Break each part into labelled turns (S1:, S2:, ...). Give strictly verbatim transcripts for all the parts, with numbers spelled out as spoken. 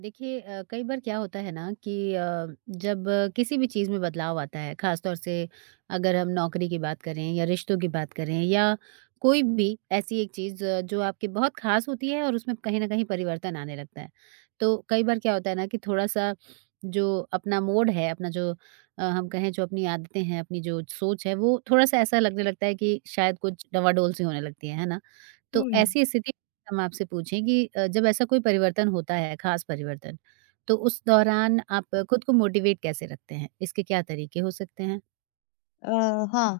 S1: देखिए अ, कई बार क्या होता है ना कि अ, जब अ, किसी भी चीज़ में बदलाव आता है खासतौर से अगर हम नौकरी की बात करें या रिश्तों की बात करें या कोई भी ऐसी एक चीज़ अ, जो आपकी बहुत खास होती है और उसमें कहीं ना कहीं परिवर्तन आने लगता है तो कई बार क्या होता है ना कि थोड़ा सा जो अपना मोड है अपना जो अ, हम कहें जो अपनी आदतें हैं अपनी जो सोच है वो थोड़ा सा ऐसा लगने लगता है कि शायद कुछ डवाडोल सी होने लगती है है ना। तो
S2: हुँ।
S1: ऐसी स्थिति में हम आपसे पूछें कि अ, जब ऐसा कोई परिवर्तन होता है, खास परिवर्तन, तो उस दौरान आप खुद को मोटिवेट कैसे रखते हैं? इसके क्या तरीके हो सकते हैं?
S2: अ, हाँ।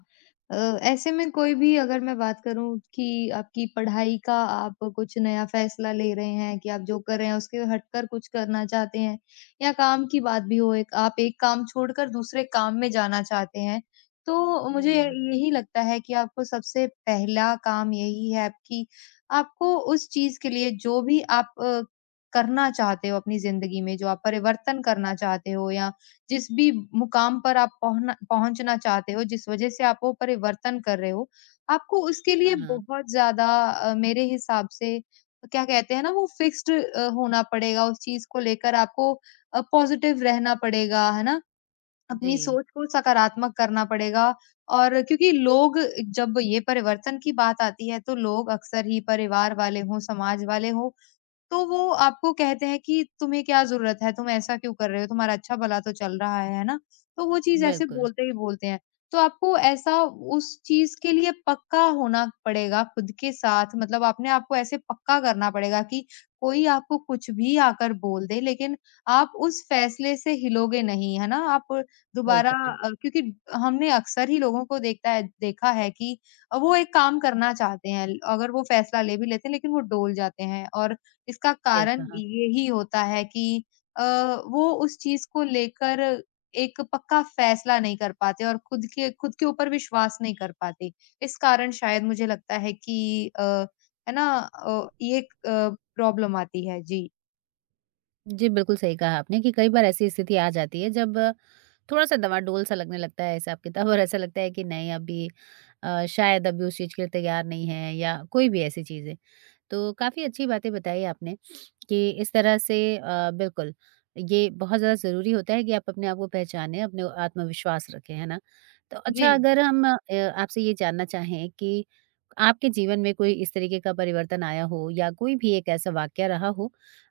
S2: अ, ऐसे में कोई भी अगर मैं बात करूँ कि आपकी पढ़ाई का आप कुछ नया फ़ैसला ले रहे हैं कि आप जो कर रहे हैं उसके हटकर कुछ करना चाहते हैं या काम की बात भी हो एक आप एक काम छोड़कर दूसरे काम में जाना चाहते हैं, तो मुझे
S1: जी।
S2: यही लगता है कि आपको सबसे पहला काम यही है कि आपको उस चीज़ के लिए जो भी आप अ, करना चाहते हो अपनी ज़िंदगी में, जो आप परिवर्तन करना चाहते हो या जिस भी मुकाम पर आप पहुँना पहुँचना चाहते हो, जिस वजह से आप वो परिवर्तन कर रहे हो, आपको उसके लिए
S1: हाँ, हाँ।
S2: बहुत ज़्यादा अ, मेरे हिसाब से क्या कहते हैं ना वो फिक्स्ड अ, होना पड़ेगा उस चीज़ को लेकर आपको अ, पॉज़िटिव रहना पड़ेगा, है ना? अपनी
S1: जी,
S2: सोच को सकारात्मक करना पड़ेगा और क्योंकि लोग जब ये परिवर्तन की बात आती है, तो लोग अक्सर ही परिवार वाले हों, समाज वाले हों, तो वो आपको कहते हैं कि तुम्हें क्या ज़रूरत है? तुम ऐसा क्यों कर रहे हो? तुम्हारा अच्छा-भला तो चल रहा है, है ना? तो वो चीज़ ऐसे
S1: बिल्कुल।
S2: बोलते ही बोलते हैं। तो आपको ऐसा उस चीज़ के लिए पक्का होना पड़ेगा खुद के साथ मतलब आपने आपको ऐसे पक्का करना पड़ेगा कि कोई आपको कुछ भी आकर बोल दे लेकिन आप उस फ़ैसले से हिलोगे नहीं, है ना? आप
S1: सही
S2: दोबारा
S1: कहा,
S2: अ, क्योंकि हमने अक्सर ही लोगों को देखता है देखा है कि अ, वो एक काम करना चाहते हैं अगर वो फ़ैसला ले भी लेते हैं लेकिन वो डोल जाते हैं और इसका
S1: सही
S2: कारण
S1: कहा।
S2: यही होता है कि अ, वो उस चीज़ को लेकर एक पक्का फ़ैसला नहीं कर पाते और खुद के खुद के ऊपर विश्वास नहीं कर पाते। इस कारण शायद मुझे लगता है कि अ, है ना? अ, ये एक अ, प्रॉब्लम आती है। जी।
S1: जी, बिल्कुल सही कहा आपने कि कई बार ऐसी स्थिति आ जाती है जब थोड़ा-सा डवाडोल सा डोल सा लगने लगता है हिसाब-किताब, और ऐसा लगता है कि नहीं अभी, अ, शायद अभी उस चीज़ के लिए तैयार नहीं है या कोई भी ऐसी चीज़ें। तो काफ़ी अच्छी बातें बताई आपने कि इस तरह से, अ, बिल्कुल ये बहुत ज़्यादा ज़रूरी होता है कि आप अपने आप को पहचानें, अपने को आत्मविश्वास रखें, है ना? तो
S2: जी।
S1: अच्छा, अगर हम अ, आपसे ये जानना चाहें कि आपके जीवन में कोई इस तरीके का परिवर्तन आया हो या कोई भी एक ऐसा वाक़या रहा हो,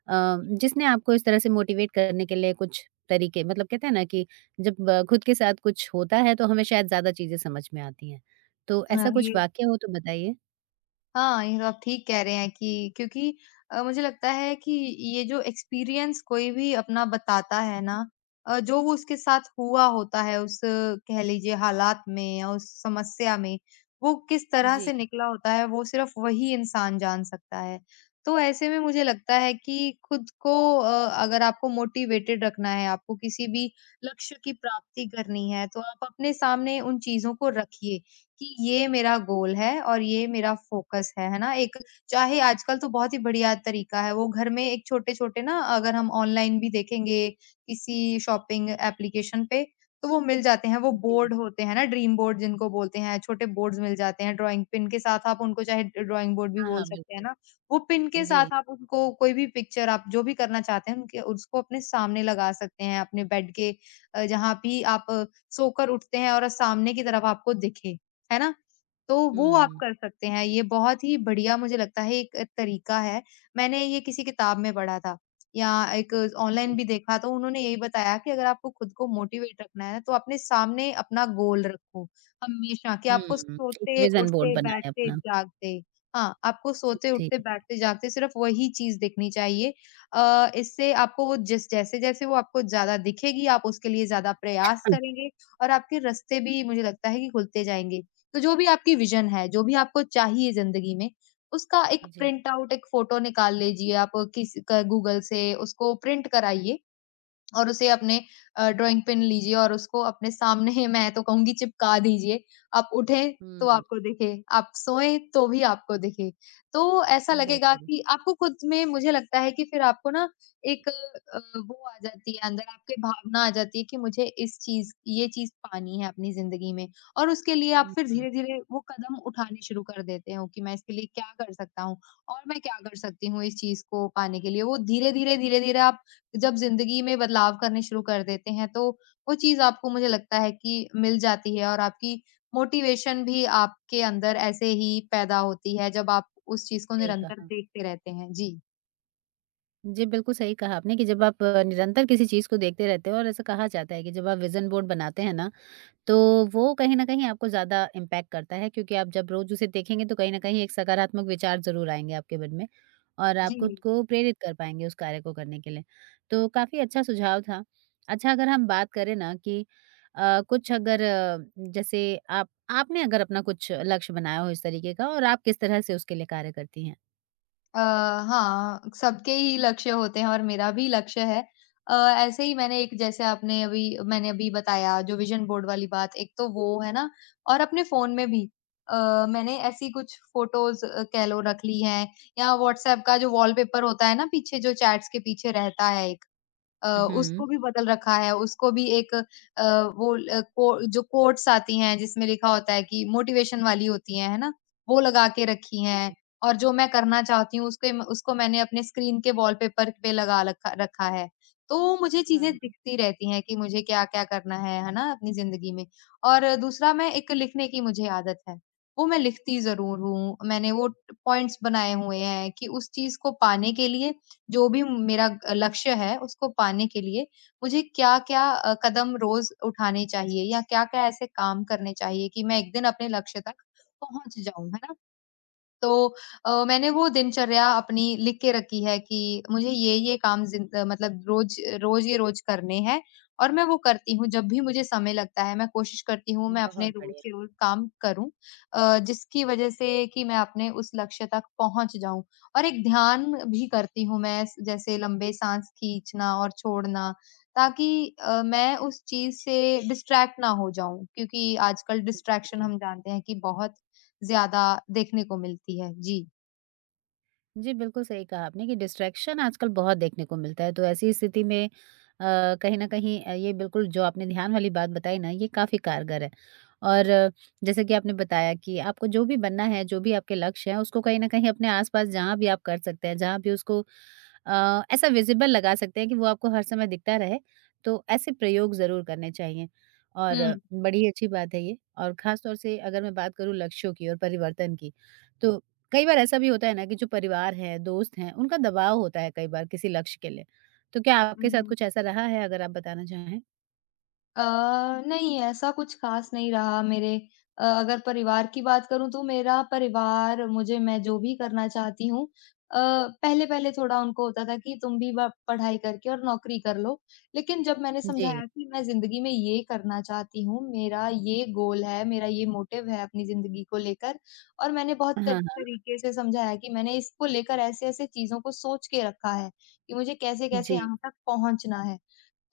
S1: अ, जिसने आपको इस तरह से मोटिवेट करने के लिए कुछ तरीके, मतलब कहते हैं ना कि जब अ, खुद के साथ कुछ होता है तो हमें शायद ज़्यादा चीज़ें समझ में आती हैं। तो
S2: हाँ।
S1: ऐसा कुछ
S2: ये
S1: वाक़या हो तो बताइए?
S2: हाँ, ये तो आप ठीक कह रहे हैं कि क्योंकि अ, मुझे लगता है कि ये जो एक्सपीरियंस कोई भी अपना बताता है ना अ, जो वो उसके साथ हुआ होता है उस कह लीजिए हालात में या उस समस्या में, वो किस तरह
S1: जी,
S2: से निकला होता है वो सिर्फ़ वही इंसान जान सकता है। तो ऐसे में मुझे लगता है कि खुद को अ, अगर आपको मोटिवेटेड रखना है, आपको किसी भी लक्ष्य की प्राप्ति करनी है, तो आप अपने सामने उन चीज़ों को रखिए। कि ये मेरा गोल है और ये मेरा फ़ोकस है, है ना? एक चाहे आजकल तो बहुत ही बढ़िया तरीका है, वो घर में एक छोटे-छोटे ना अगर हम ऑनलाइन भी देखेंगे किसी शॉपिंग एप्लीकेशन पे, तो वो मिल जाते हैं, वो
S1: जी।
S2: बोर्ड होते हैं ना ड्रीम बोर्ड जिनको बोलते हैं, छोटे बोर्ड्स मिल जाते हैं ड्राइंग पिन के साथ आप उनको चाहे ड्राइंग बोर्ड भी
S1: हाँ,
S2: बोल
S1: हाँ,
S2: सकते हैं
S1: बिल्कुल।
S2: ना। वो पिन के
S1: जी।
S2: साथ आप उनको कोई भी पिक्चर आप जो भी करना चाहते हैं उनके उसको अपने सामने लगा सकते हैं, अपने बेड के अ, जहाँ भी आप अ, सोकर उठते हैं और सामने की तरफ आपको दिखे। है ना? तो वो आप
S1: हुँ।
S2: कर सकते हैं, ये बहुत ही बढ़िया मुझे लगता है एक तरीका है। मैंने ये किसी किताब में पढ़ा था या एक ऑनलाइन
S1: हुँ।
S2: भी देखा तो उन्होंने यही बताया कि अगर आपको खुद को मोटिवेट रखना है तो अपने सामने अपना गोल रखो, हमेशा कि आपको
S1: हुँ, एक
S2: सोते,
S1: विज़न बोर्ड
S2: उठते,
S1: बनाए
S2: बैठते,
S1: अपना।
S2: जागते हाँ, आपको सोते,
S1: जी।
S2: उठते, बैठते, जागते सिर्फ़ वही चीज़ दिखनी चाहिए। अ, इससे आपको वो जिस जैसे-जैसे वो आपको ज़्यादा दिखेगी, आप उसके लिए ज़्यादा प्रयास
S1: हुँ।
S2: करेंगे और आपके रास्ते भी मुझे लगता है कि खुलते जाएँगे। तो जो भी आपकी विज़न है, जो भी आपको चाहिए ज़िंदगी में, उसका एक
S1: जी।
S2: प्रिंट आउट, एक फ़ोटो निकाल लीजिए आप किस क गूगल से उसको प्रिंट कराइए और उसे अपने अ, ड्राइंग पिन लीजिए और उसको अपने सामने मैं तो कहूँगी चिपका दीजिए। आप उठें तो
S1: हुँ,
S2: आपको दिखे, आप सोएँ तो भी आपको दिखे। तो ऐसा लगेगा
S1: बिल्कुल।
S2: कि आपको खुद में मुझे लगता है कि फिर आपको ना एक अ, वो आ जाती है अंदर आपके भावना आ जाती है कि मुझे इस चीज़ ये चीज़ पानी है अपनी ज़िंदगी में और उसके लिए आप
S1: हुँ,
S2: फिर
S1: हुँ,
S2: धीरे-धीरे वो कदम उठाने शुरू कर देते हो कि मैं इसके लिए क्या कर सकता हूँ और मैं क्या कर सकती हूँ इस चीज़ को पाने के लिए। वो धीरे-धीरे, धीरे-धीरे आप जब ज़िंदगी में बदलाव करने शुरू कर देते हैं, तो वो चीज़ आपको मुझे लगता है कि मिल जाती है और आपकी मोटिवेशन भी आपके अंदर ऐसे ही पैदा होती है, जब आप उस चीज़ को
S1: सही
S2: निरंतर
S1: कहा।
S2: देखते रहते हैं। जी।
S1: जी, बिल्कुल सही कहा आपने कि जब आप अ, निरंतर किसी चीज़ को देखते रहते हो और ऐसा कहा जाता है कि जब आप विज़न बोर्ड बनाते हैं ना, तो वो कहीं न कहीं आपको ज़्यादा इम्पैक्ट करता है क्योंकि आप जब रोज़ उसे देखेंगे तो कहीं न कहीं एक सकारात्मक विचार ज़रूर आएँगे आपके मन में और आप खुद
S2: जी।
S1: को प्रेरित कर पाएँगे उस कार्य को करने के लिए। तो काफ़ी अच्छा सुझाव था। अच्छा, अगर हम बात करें ना कि अ, कुछ अगर अ, जैसे आप आपने अगर अपना कुछ लक्ष्य बनाया हो इस तरीके का, और आप किस तरह से उसके लिए कार्य करती हैं?
S2: अ, हाँ, सबके ही लक्ष्य होते हैं और मेरा भी लक्ष्य है। अ, ऐसे ही मैंने एक जैसे आपने अभी मैंने अभी बताया जो विज़न बोर्ड वाली बात, एक तो वो है ना और अपने फ़ोन में भी अ, मैंने ऐसी कुछ फ़ोटोज़ अ, कह लो रख ली हैं या व्हाट्सऐप का जो वॉलपेपर होता है ना पीछे जो चैट्स के पीछे रहता है एक। अ,
S1: हुँ।
S2: उसको भी बदल रखा है, उसको भी एक अ, वो ल को जो कोट्स आती हैं जिसमें लिखा होता है कि मोटिवेशन वाली होती हैं, है ना? वो लगा के रखी हैं और जो मैं करना चाहती हूँ उसके म उसको मैंने अपने स्क्रीन के वॉलपेपर पे लगा लखा रखा है। तो मुझे
S1: हाँ,
S2: चीज़ें
S1: हाँ।
S2: दिखती रहती हैं कि मुझे क्या-क्या करना है, है ना? अपनी ज़िंदगी में और दूसरा मैं एक लिखने की मुझे आदत है, वो मैं लिखती ज़रूर हूँ। मैंने वो पॉइंट्स बनाए हुए हैं कि उस चीज़ को पाने के लिए जो भी मेरा लक्ष्य है उसको पाने के लिए मुझे क्या-क्या अ, कदम रोज़ उठाने चाहिए या क्या-क्या ऐसे काम करने चाहिए कि मैं एक दिन अपने लक्ष्य तक पहुँच जाऊँ, है ना? तो अ, मैंने वो दिनचर्या अपनी लिख के रखी है कि मुझे ये-ये काम जिंद मतलब रोज़ रोज़ ये रोज़ करने हैं और मैं वो करती हूँ। जब भी मुझे समय लगता है, मैं कोशिश करती हूँ, मैं अपने
S1: बहुत
S2: रोज़
S1: बढ़िया।
S2: के रोज़ काम करूँ अ, जिसकी वज़ह से कि मैं अपने उस लक्ष्य तक पहुँच जाऊँ। और एक ध्यान भी करती हूँ मैं स जैसे लंबे साँस खींचना और छोड़ना, ताकि अ, मैं उस चीज़ से डिस्ट्रैक्ट ना हो जाऊँ, क्योंकि आजकल डिस्ट्रैक्शन
S1: जी।
S2: हम जानते हैं कि बहुत ज़्यादा देखने को मिलती है। जी।
S1: जी, बिल्कुल सही कहा आपने कि डिस्ट्रैक्शन आजकल बहुत देखने को मिलता है, तो ऐसी स्थिति में अ, कहीं न कहीं, अ, ये बिल्कुल जो आपने ध्यान वाली बात बताई ना, ये काफ़ी कारगर है। और अ, जैसे कि आपने बताया कि आपको जो भी बनना है, जो भी आपके लक्ष्य हैं, उसको कहीं न कहीं अपने आस-पास जहाँ भी आप कर सकते हैं, जहाँ भी उसको अ, ऐसा विज़िबल लगा सकते हैं कि वो आपको हर समय दिखता रहे, तो ऐसे प्रयोग ज़रूर करने चाहिए। और अ,
S2: हुँ।
S1: बड़ी अच्छी बात है ये, और ख़ास तौर से अगर मैं बात करूँ लक्ष्यों की और परिवर्तन की, तो कई बार ऐसा भी होता है ना कि जो परिवार है, दोस्त हैं, उनका दबाव होता है कई बार किसी लक्ष्य के लिए। तो क्या आपके
S2: हुँ,
S1: साथ
S2: हुँ,
S1: कुछ ऐसा रहा है अगर आप बताना चाहें?
S2: अ, नहीं ऐसा कुछ ख़ास नहीं रहा मेरे अ, अगर परिवार की बात करूँ तो मेरा परिवार मुझे मैं जो भी करना चाहती हूँ अ, पहले-पहले थोड़ा उनको होता था कि तुम भी ब पढ़ाई करके और नौकरी कर लो। लेकिन जब मैंने
S1: जी।
S2: समझाया कि मैं ज़िंदगी में ये करना चाहती हूँ, मेरा ये गोल है, मेरा ये मोटिव है अपनी ज़िंदगी को लेकर और मैंने बहुत
S1: हाँ,
S2: त
S1: हाँ।
S2: तरीके से समझाया कि मैंने इसको लेकर ऐसे-ऐसे चीज़ों को सोच के रखा है, कि मुझे कैसे-कैसे
S1: जी,
S2: यहाँ तक पहुँचना है।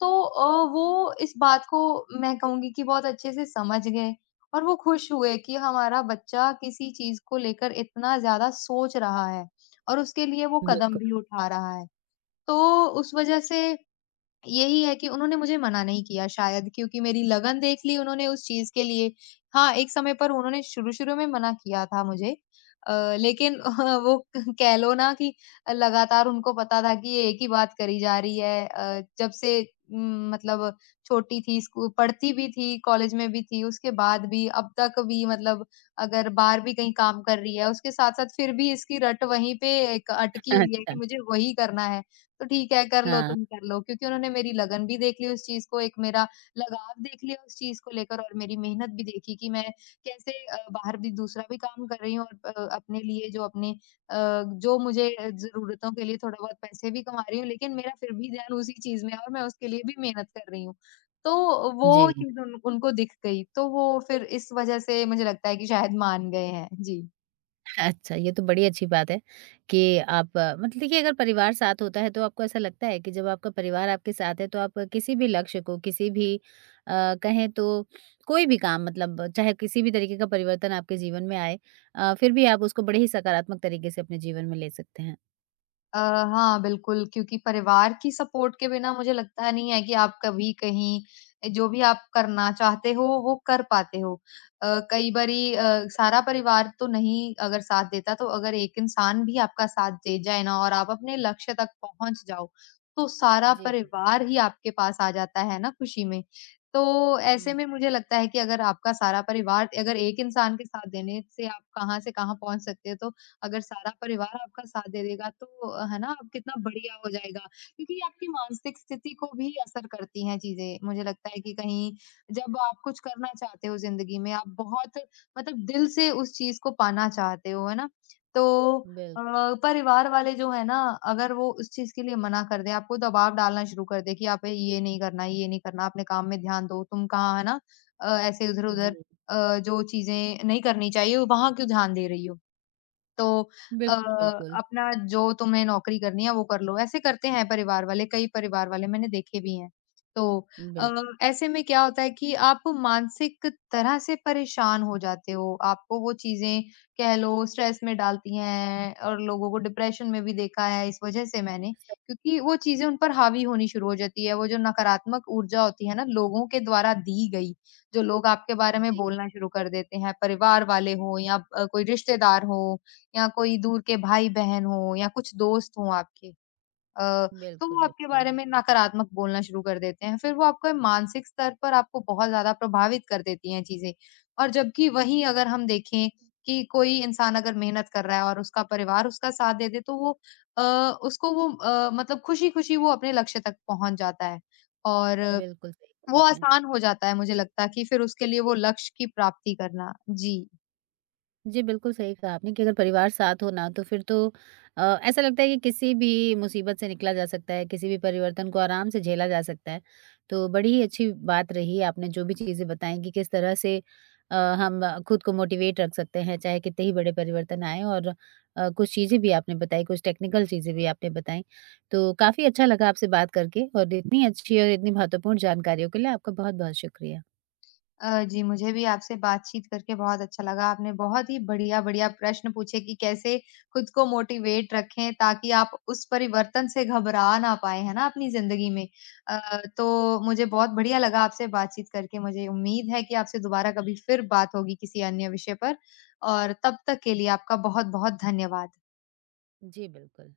S2: तो अ, वो इस बात को मैं कहूँगी कि बहुत अच्छे से समझ गए और वो खुश हुए कि हमारा बच्चा किसी चीज़ को लेकर इतना ज़्यादा सोच रहा है और उसके लिए वो कदम
S1: बिल्कुल।
S2: भी उठा रहा है। तो उस वज़ह से यही है कि उन्होंने मुझे मना नहीं किया शायद क्योंकि मेरी लगन देख ली उन्होंने उस चीज़ के लिए। हाँ, एक समय पर उन्होंने शुरू-शुरू में मना किया था मुझे अ, लेकिन वो कह लो ना कि लगातार उनको पता था कि ये एक ही बात करी जा रही है अ, जब से उम, मतलब छोटी थी, स्कू पढ़ती भी थी, कॉलेज में भी थी, उसके बाद भी, अब तक भी मतलब अगर बाहर भी कहीं काम कर रही है, उसके साथ-साथ फिर भी इसकी रट वहीं पे एक अटकी हुई है कि
S1: अच्छा,
S2: मुझे वही करना है। तो ठीक है कर लो
S1: हाँ।
S2: तुम कर लो क्योंकि उन्होंने मेरी लगन भी देख ली उस चीज़ को, एक मेरा लगाव देख लिया उस चीज़ को लेकर और मेरी मेहनत भी देखी कि मैं कैसे अ, बाहर भी दूसरा भी काम कर रही हूँ और अ, अपने लिए जो अपने अ, जो मुझे अ, ज़रूरतों के लिए थोड़ा बहुत पैसे भी कमा रही हूँ, लेकिन मेरा फिर भी ध्यान उसी चीज़ में है और मैं उसके लिए भी मेहनत कर रही हूँ। तो वो
S1: जी।
S2: चीज़ उन उनको दिख गई, तो वो फिर इस वज़ह से मुझे लगता है कि शायद मान गए हैं। जी।
S1: अच्छा, ये तो बड़ी अच्छी बात है कि आप, अ, मतलब देखिए अगर परिवार साथ होता है तो आपको ऐसा लगता है कि जब आपका परिवार आपके साथ है तो आप किसी भी लक्ष्य को, किसी भी अ, कहें तो कोई भी काम, मतलब चाहे किसी भी तरीके का परिवर्तन आपके जीवन में आए, अ, फिर भी आप उसको बड़े ही सकारात्मक तरीके से अपने जीवन में ले सकते हैं।
S2: अ, हाँ, बिल्कुल, क्योंकि परिवार की सपोर्ट के बिना मुझे लगता नहीं है कि आप कभी कहीं अ, जो भी आप करना चाहते हो, वो कर पाते हो। अ, कई बारी अ, सारा परिवार तो नहीं अगर साथ देता, तो अगर एक इंसान भी आपका साथ दे जाए ना और आप अपने लक्ष्य तक पहुँच जाओ, तो सारा
S1: जी,
S2: परिवार ही आपके पास आ जाता है ना खुशी में। तो ऐसे
S1: हुँ,
S2: में मुझे लगता है कि अगर आपका सारा परिवार अगर एक इंसान के साथ देने से आप कहाँ से कहाँ पहुँच सकते हो, तो अगर सारा परिवार आपका साथ दे देगा तो अ, है ना आप कितना बढ़िया हो जाएगा क्योंकि आपकी मानसिक स्थिति को भी असर करती हैं चीजें मुझे लगता है कि कहीं जब आप कुछ करना चाहते हो जिंदगी में आप बहुत मतलब दिल से उस चीज को पाना चाहते हो है ना तो
S1: बिल्कुल,
S2: अ, परिवार वाले जो है ना अगर वो उस चीज के लिए मना कर दे आपको दबाव डालना शुरू कर दे कि आप ये नहीं करना ये नहीं करना अपने काम में ध्यान दो तुम कहाँ है ना अ, ऐसे इधर
S1: जी,
S2: उधर अ, जो चीजें नहीं करनी चाहिए वहां क्यों ध्यान दे रही हो तो अ,
S1: बिल्कुल, बिल्कुल,
S2: अपना जो तुम्हें नौकरी करनी है वो कर लो। ऐसे करते हैं परिवार वाले, कई परिवार वाले मैंने देखे भी हैं। तो अ,
S1: बिल्कुल,
S2: ऐसे में क्या होता है कि आप मानसिक तरह से परेशान हो जाते हो। आपको वो चीज़ें कह लो स्ट्रेस में डालती हैं और लोगों को डिप्रेशन में भी देखा है इस वज़ह से मैंने,
S1: सही
S2: क्योंकि वो चीज़ें उन पर हावी होनी शुरू हो जाती है। वो जो नकारात्मक ऊर्जा होती है ना लोगों के द्वारा दी गई, जो लोग आपके बारे में
S1: जी,
S2: बोलना शुरू कर देते हैं, परिवार वाले हों या अ, कोई रिश्तेदार हो या कोई दूर के भाई-बहन हों या कुछ दोस्त हों आपके अ, तो
S1: बिल्कुल,
S2: वो आपके
S1: बिल्कुल,
S2: बारे में नकारात्मक बोलना शुरू कर देते हैं। फिर वो आपके मानसिक स्तर पर आपको बहुत ज़्यादा प्रभावित कर देती हैं चीज़ें। और जबकि वहीं अगर हम देखें कि कोई इंसान अगर मेहनत कर रहा है और उसका परिवार उसका साथ दे दे, तो वो अ, उसको वो अ, मतलब खुशी-खुशी वो अपने लक्ष्य तक पहुँच जाता है। और
S1: बिल्कुल सही कहा
S2: वो
S1: आपने।
S2: आसान हो जाता है मुझे लगता है कि फिर उसके लिए वो लक्ष्य की प्राप्ति करना। जी।
S1: जी, बिल्कुल सही कहा आपने कि अगर परिवार साथ हो ना तो फिर तो, अ, ऐसा लगता है कि किसी भी मुसीबत से निकला जा सकता है, किसी भी परिवर्तन को आराम से झेला जा सकता है। तो बड़ी ही अच्छी बात रही आपने जो भी चीज़ें बताई कि किस तरह से अ, हम अ, खुद को मोटिवेट रख सकते हैं, चाहे कितने ही बड़े परिवर्तन आएँ, और अ, कुछ चीज़ें भी आपने बताई, कुछ टेक्निकल चीज़ें भी आपने बताई। तो काफ़ी अच्छा लगा आपसे बात करके, और इतनी अच्छी और इतनी महत्वपूर्ण जानकारियों के लिए आपका बहुत-बहुत शुक्रिया।
S2: अ, जी, मुझे भी आपसे बातचीत करके बहुत अच्छा लगा। आपने बहुत ही बढ़िया-बढ़िया प्रश्न पूछे कि कैसे खुद को मोटिवेट रखें ताकि आप उस परिवर्तन से घबरा ना पाएँ, है ना, अपनी ज़िंदगी में। अ, तो मुझे बहुत बढ़िया लगा आपसे बातचीत करके। मुझे उम्मीद है कि आपसे दोबारा कभी फिर बात होगी किसी अन्य विषय पर और तब तक के लिए आपका बहुत-बहुत धन्यवाद।
S1: जी, बिल्कुल।